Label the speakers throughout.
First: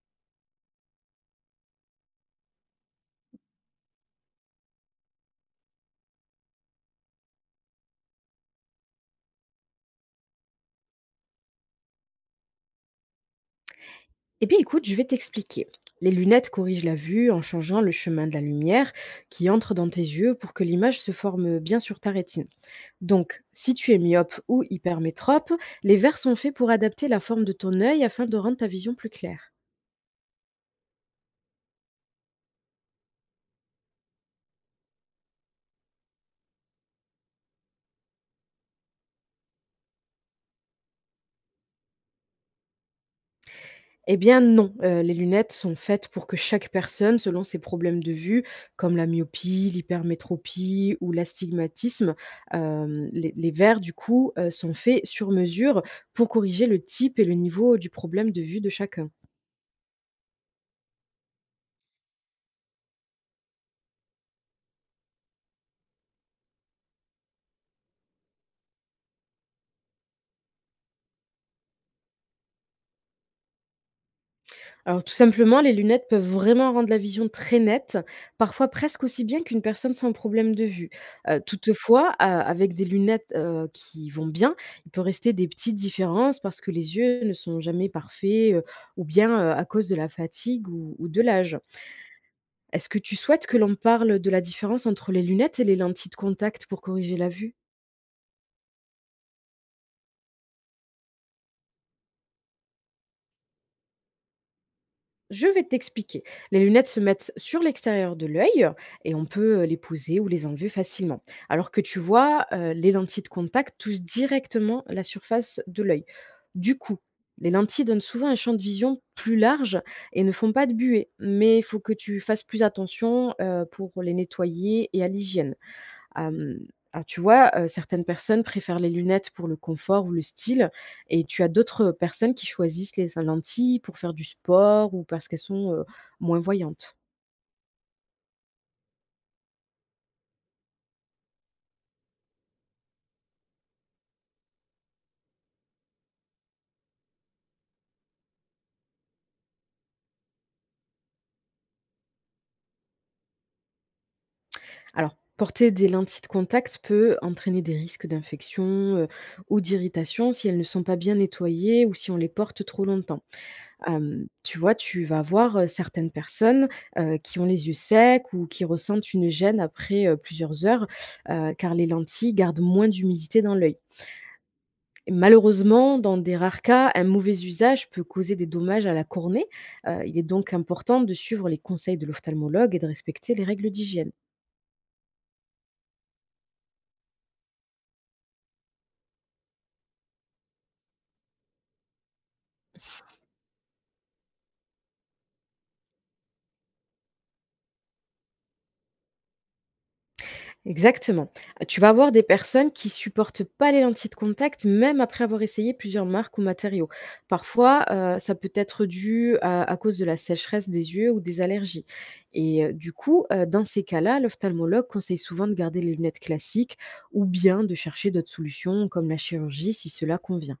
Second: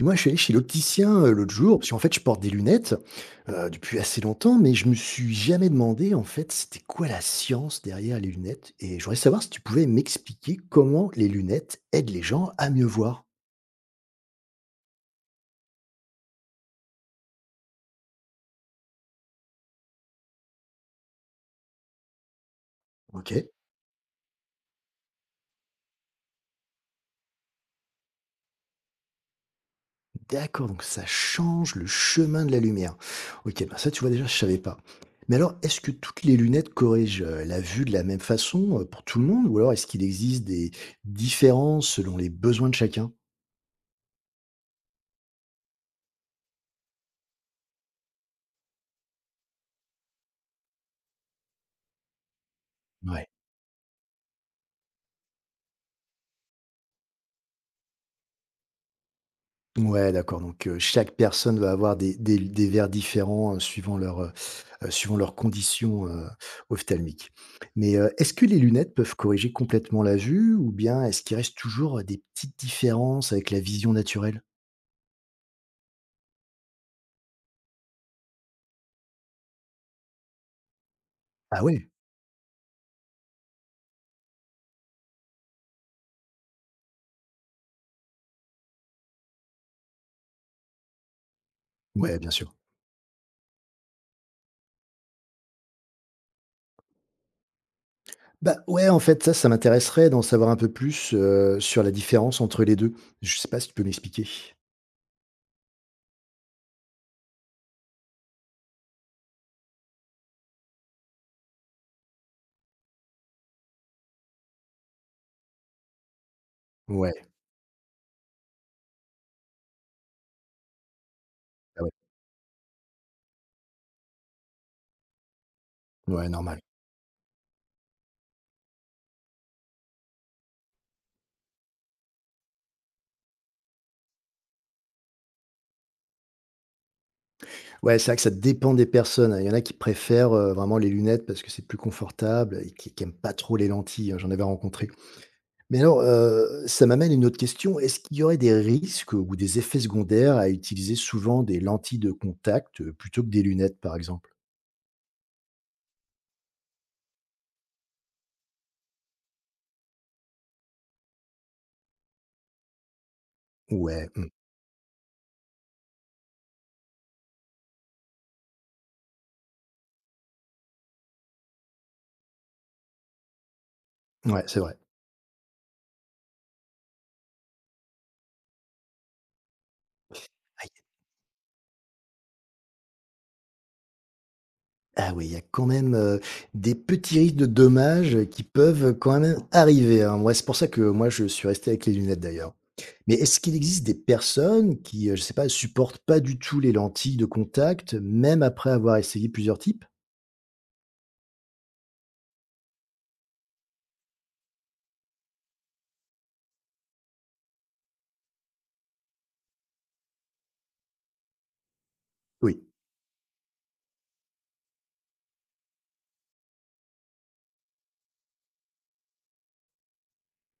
Speaker 1: Et moi, je suis allé chez l'opticien l'autre jour, parce qu'en fait, je porte des lunettes depuis assez longtemps, mais je me suis jamais demandé, en fait, c'était quoi la science derrière les lunettes. Et je voudrais savoir si tu pouvais m'expliquer comment les lunettes aident les gens à mieux voir.
Speaker 2: Eh bien, écoute, je vais t'expliquer. Les lunettes corrigent la vue en changeant le chemin de la lumière qui entre dans tes yeux pour que l'image se forme bien sur ta rétine.
Speaker 1: Ok.
Speaker 2: Donc, si tu es myope ou hypermétrope, les verres sont faits pour adapter la forme de ton œil afin de rendre ta vision plus claire.
Speaker 1: D'accord, donc ça change le chemin de la lumière. Ok, ben ça, tu vois déjà, je savais pas. Mais alors, est-ce que toutes les lunettes corrigent la vue de la même façon pour tout le monde, ou alors est-ce qu'il existe des différences selon les besoins de chacun?
Speaker 2: Eh bien non, les lunettes sont faites pour que chaque personne, selon ses problèmes de vue, comme la myopie, l'hypermétropie ou l'astigmatisme,
Speaker 1: Ouais.
Speaker 2: les verres du coup, sont faits sur mesure pour corriger le type et le niveau du problème de vue de chacun.
Speaker 1: Ouais, d'accord. Donc, chaque personne va avoir des verres différents, suivant leurs conditions, ophtalmiques. Mais, est-ce que les lunettes peuvent corriger complètement la vue ou bien est-ce qu'il reste toujours, des petites différences avec la vision naturelle?
Speaker 2: Alors tout simplement, les lunettes peuvent vraiment rendre la vision très nette, parfois presque aussi bien qu'une personne sans problème de vue. Heu,
Speaker 1: Ah ouais?
Speaker 2: toutefois, heu, avec des lunettes, qui vont bien, il peut rester des petites différences parce que les yeux ne sont jamais parfaits, ou bien, à cause de la fatigue ou de l'âge.
Speaker 1: Ouais, bien sûr.
Speaker 2: Est-ce que tu souhaites que l'on parle de la différence entre les lunettes et les lentilles de contact pour corriger la vue?
Speaker 1: Bah, ouais, en fait, ça m'intéresserait d'en savoir un peu plus, sur la différence entre les 2. Je sais pas si tu peux m'expliquer?
Speaker 2: Je vais t'expliquer. Les lunettes se mettent sur l'extérieur de l'œil et on peut les poser ou les enlever facilement. Alors que tu vois, les lentilles de contact touchent directement la surface de l'œil. Du coup,
Speaker 1: Ouais,
Speaker 2: les lentilles donnent souvent un champ de vision plus large et ne font pas de buée. Mais il faut
Speaker 1: ah ouais,
Speaker 2: que tu fasses plus attention pour les nettoyer et à l'hygiène.
Speaker 1: ouais,
Speaker 2: Hem,
Speaker 1: normal.
Speaker 2: alors tu vois, certaines personnes préfèrent les lunettes pour le confort ou le style et tu as d'autres, personnes qui choisissent les lentilles pour faire du sport ou parce qu'elles sont, moins voyantes.
Speaker 1: Ouais, c'est vrai que ça dépend des personnes, hein. Il y en a qui préfèrent, vraiment les lunettes parce que c'est plus confortable et qui n'aiment pas trop les lentilles, hein, j'en avais rencontré. Mais alors, ça m'amène à une autre question. Est-ce qu'il y aurait des risques ou des effets secondaires à utiliser souvent des lentilles de contact, plutôt que des lunettes, par exemple?
Speaker 2: Alors, porter des lentilles de contact peut entraîner des risques d'infection, ou d'irritation si elles ne sont pas bien nettoyées ou si on les porte trop longtemps.
Speaker 1: Ouais,
Speaker 2: Tu vois, tu vas voir, certaines personnes, qui ont les yeux secs ou qui ressentent une gêne après, plusieurs heures, car les lentilles gardent moins d'humidité dans l'œil.
Speaker 1: mmh, ouais, c'est vrai.
Speaker 2: Et malheureusement, dans des rares cas, un mauvais usage peut causer des dommages à la cornée. Il est donc important de suivre les conseils de l'ophtalmologue et de respecter les règles d'hygiène.
Speaker 1: Ah oui, il y a quand même, des petits risques de dommages, qui peuvent, quand même arriver, hein. Moi, c'est pour ça que moi je suis resté avec les lunettes d'ailleurs. Mais est-ce qu'il existe des personnes qui, je sais pas, supportent pas du tout les lentilles de contact, même après avoir essayé plusieurs types?
Speaker 2: Exactement. Tu vas avoir des personnes qui supportent pas les lentilles de contact, même après avoir essayé plusieurs marques ou matériaux. Parfois, ça peut être dû à cause de la sécheresse des yeux ou des allergies
Speaker 1: Oui.
Speaker 2: et du coup, dans ces cas-là, l'ophtalmologue conseille souvent de garder les lunettes classiques ou bien de chercher d'autres solutions comme la chirurgie si cela convient.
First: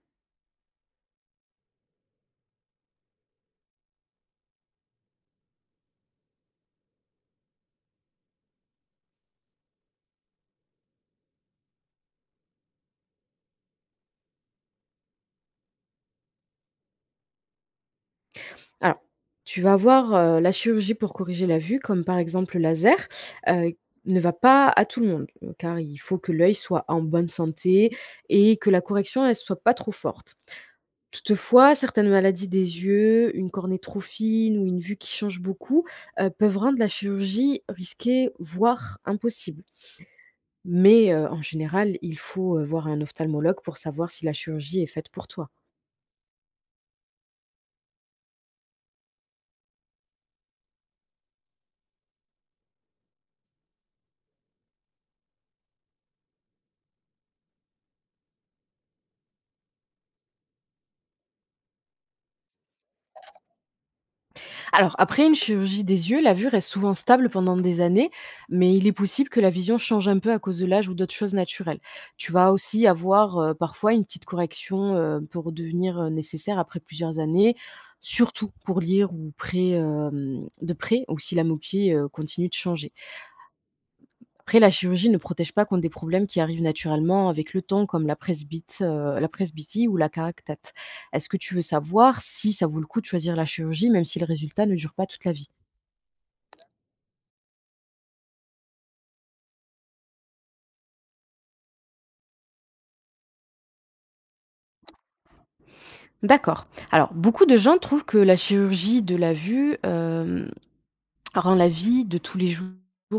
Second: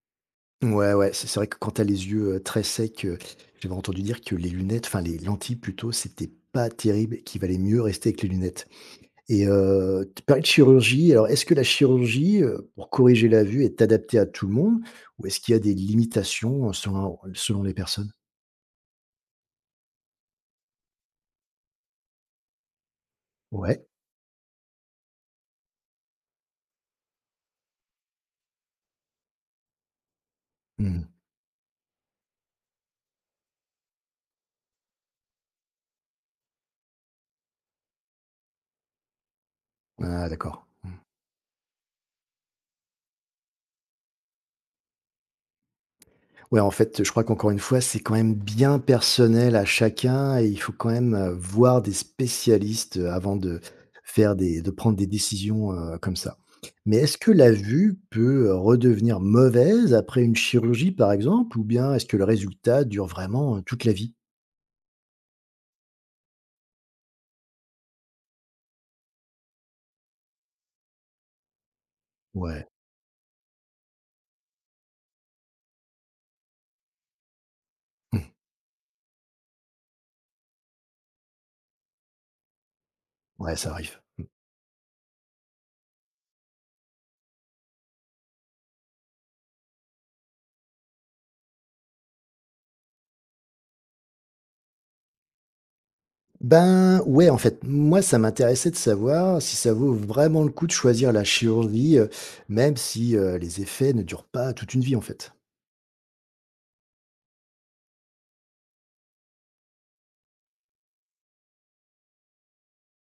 Speaker 1: Ouais, ouais, c'est vrai que quand tu as les yeux, très secs, j'avais entendu dire que les lunettes, enfin les lentilles plutôt, c'était pas terrible et qu'il valait mieux rester avec les lunettes. Et tu parlais de chirurgie, alors est-ce que la chirurgie, pour corriger la vue est adaptée à tout le monde ou est-ce qu'il y a des limitations selon les personnes?
Speaker 2: Alors, tu vas voir la chirurgie pour corriger la vue, comme par exemple le laser, heu,
Speaker 1: Ouais.
Speaker 2: ne va pas à tout le monde, car il faut que l'œil soit en bonne santé et que la correction, elle soit pas trop forte.
Speaker 1: Mmh.
Speaker 2: Toutefois, certaines maladies des yeux, une cornée trop fine ou une vue qui change beaucoup, peuvent rendre la chirurgie risquée, voire impossible.
Speaker 1: Ah d'accord.
Speaker 2: Mais, en général, il faut, voir un ophtalmologue pour savoir si la chirurgie est faite pour toi.
Speaker 1: Ouais, en fait, je crois qu'encore une fois, c'est quand même bien personnel à chacun et il faut quand même, voir des spécialistes, avant de faire des de prendre des décisions, comme ça. Mais est-ce que la vue peut, redevenir mauvaise après une chirurgie, par exemple, ou bien est-ce que le résultat dure vraiment, toute la vie?
Speaker 2: Alors après une chirurgie des yeux, la vue reste souvent stable pendant des années, mais il est possible que la vision change un peu à cause de l'âge ou d'autres choses naturelles. Tu vas
Speaker 1: Ouais.
Speaker 2: aussi avoir parfois une petite correction pour devenir nécessaire après plusieurs années, surtout pour lire ou près, de près, ou si la myopie continue de changer.
Speaker 1: Ouais, ça arrive.
Speaker 2: Après, la chirurgie ne protège pas contre des problèmes qui arrivent naturellement avec le temps, comme la, presbyte, la presbytie ou la caractate. Est-ce que tu veux savoir si ça vaut le coup de choisir la chirurgie, même si le résultat ne dure pas toute la vie?
Speaker 1: Ben, ouais, en fait, moi, ça m'intéressait de savoir si ça vaut vraiment le coup de choisir la chirurgie, même si, les effets ne durent pas toute une vie, en fait.
Speaker 2: D'accord. Alors, beaucoup de gens trouvent que la chirurgie de la vue rend la vie de tous les jours,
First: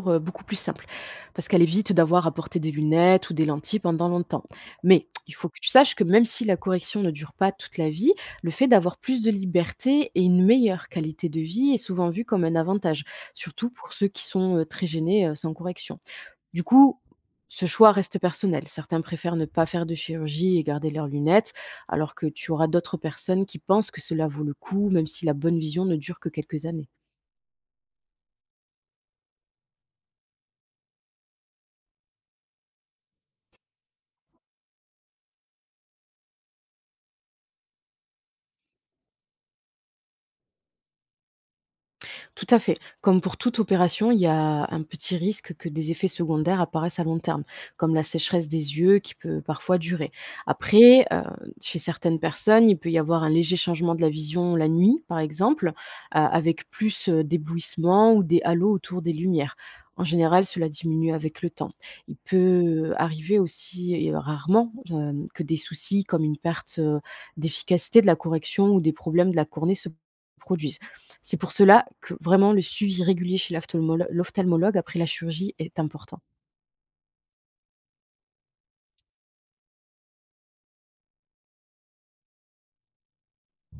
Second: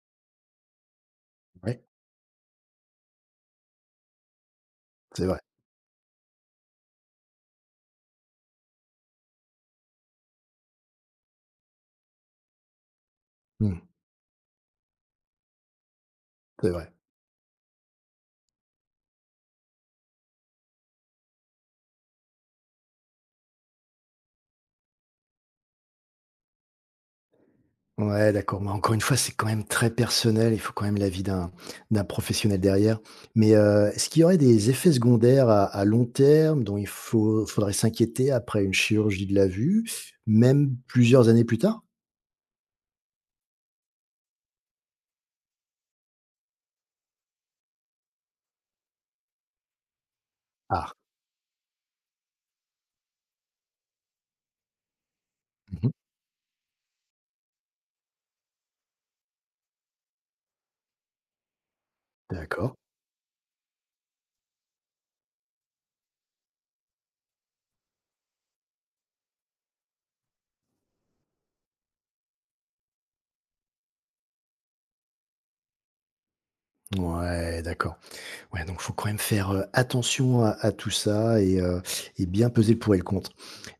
Speaker 2: beaucoup plus simple, parce qu'elle
Speaker 1: Ouais.
Speaker 2: évite d'avoir à porter des lunettes ou des lentilles pendant longtemps. Mais
Speaker 1: C'est
Speaker 2: il
Speaker 1: vrai.
Speaker 2: faut que tu saches que même si la correction ne dure pas toute la vie, le fait d'avoir plus de liberté et une meilleure qualité de vie est souvent vu comme un avantage, surtout
Speaker 1: Mmh,
Speaker 2: pour ceux qui sont, très gênés, sans correction. Du
Speaker 1: c'est vrai.
Speaker 2: coup, ce choix reste personnel. Certains préfèrent ne pas faire de chirurgie et garder leurs lunettes, alors que tu auras d'autres personnes qui pensent que cela vaut le coup, même si la bonne vision ne dure que quelques années.
Speaker 1: Ouais, d'accord, mais encore une fois, c'est quand même très personnel, il faut quand même l'avis d'un professionnel derrière. Mais, est-ce qu'il y aurait des effets secondaires à long terme dont il faut faudrait s'inquiéter après une chirurgie de la vue, même plusieurs années plus tard?
Speaker 2: Tout à fait. Comme pour toute opération, il y a un petit risque que des effets secondaires apparaissent à long terme, comme la sécheresse des yeux qui peut parfois durer.
Speaker 1: Ah,
Speaker 2: Après, chez certaines personnes, il peut y avoir un léger changement de la vision la nuit, par exemple,
Speaker 1: mmh
Speaker 2: avec plus d'éblouissements ou des halos autour des lumières. En général, cela diminue avec le temps. Il
Speaker 1: d'accord.
Speaker 2: peut arriver aussi, et rarement, que des soucis comme une perte d'efficacité de la correction ou des problèmes de la cornée se produisent. C'est pour cela que vraiment le suivi régulier chez l'ophtalmologue après la chirurgie est important.
Speaker 1: Ouais, d'accord. Ouais, donc faut quand même faire, attention à tout ça et bien peser le pour et le contre.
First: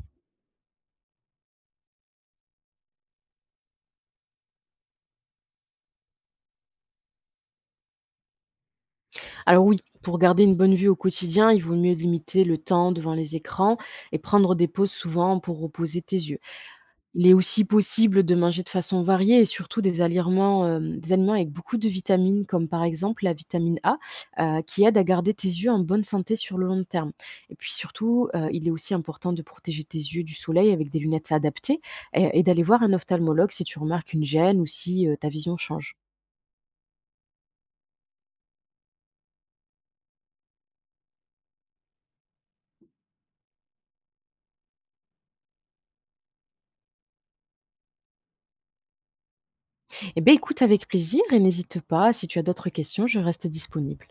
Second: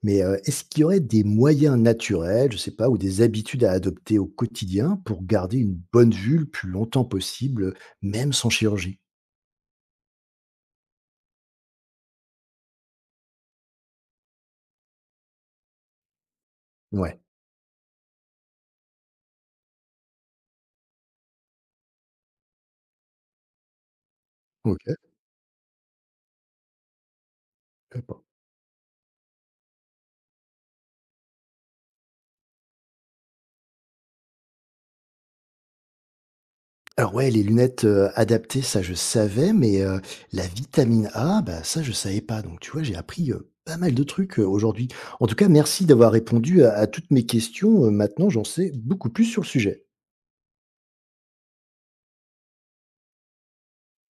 Speaker 1: Mais, est-ce qu'il y aurait des moyens naturels, je sais pas, ou des habitudes à adopter au quotidien pour garder une bonne vue le plus longtemps possible, même sans chirurgie?
Speaker 2: Alors oui, pour garder une bonne vue au quotidien, il vaut mieux limiter le temps devant les écrans et prendre des pauses souvent pour reposer tes yeux.
Speaker 1: Ouais,
Speaker 2: Il est aussi possible de manger de façon variée et surtout des aliments, des aliments avec beaucoup de vitamines, comme par exemple la vitamine A,
Speaker 1: ok,
Speaker 2: qui aide à
Speaker 1: je
Speaker 2: garder tes yeux en bonne santé sur le long terme. Et puis
Speaker 1: savais pas.
Speaker 2: surtout, il est aussi important de protéger tes yeux du soleil avec des lunettes adaptées et d'aller voir un ophtalmologue si tu remarques une gêne ou si, ta vision change.
Speaker 1: Alors ouais, les lunettes, adaptées, ça je savais, mais, la vitamine A, bah, ça je savais pas. Donc tu vois, j'ai appris, pas mal de trucs, aujourd'hui. En tout cas, merci d'avoir répondu à toutes mes questions, maintenant j'en sais beaucoup plus sur le sujet.
Speaker 2: Eh bien, écoute avec plaisir et n'hésite pas, si tu as d'autres questions, je reste disponible.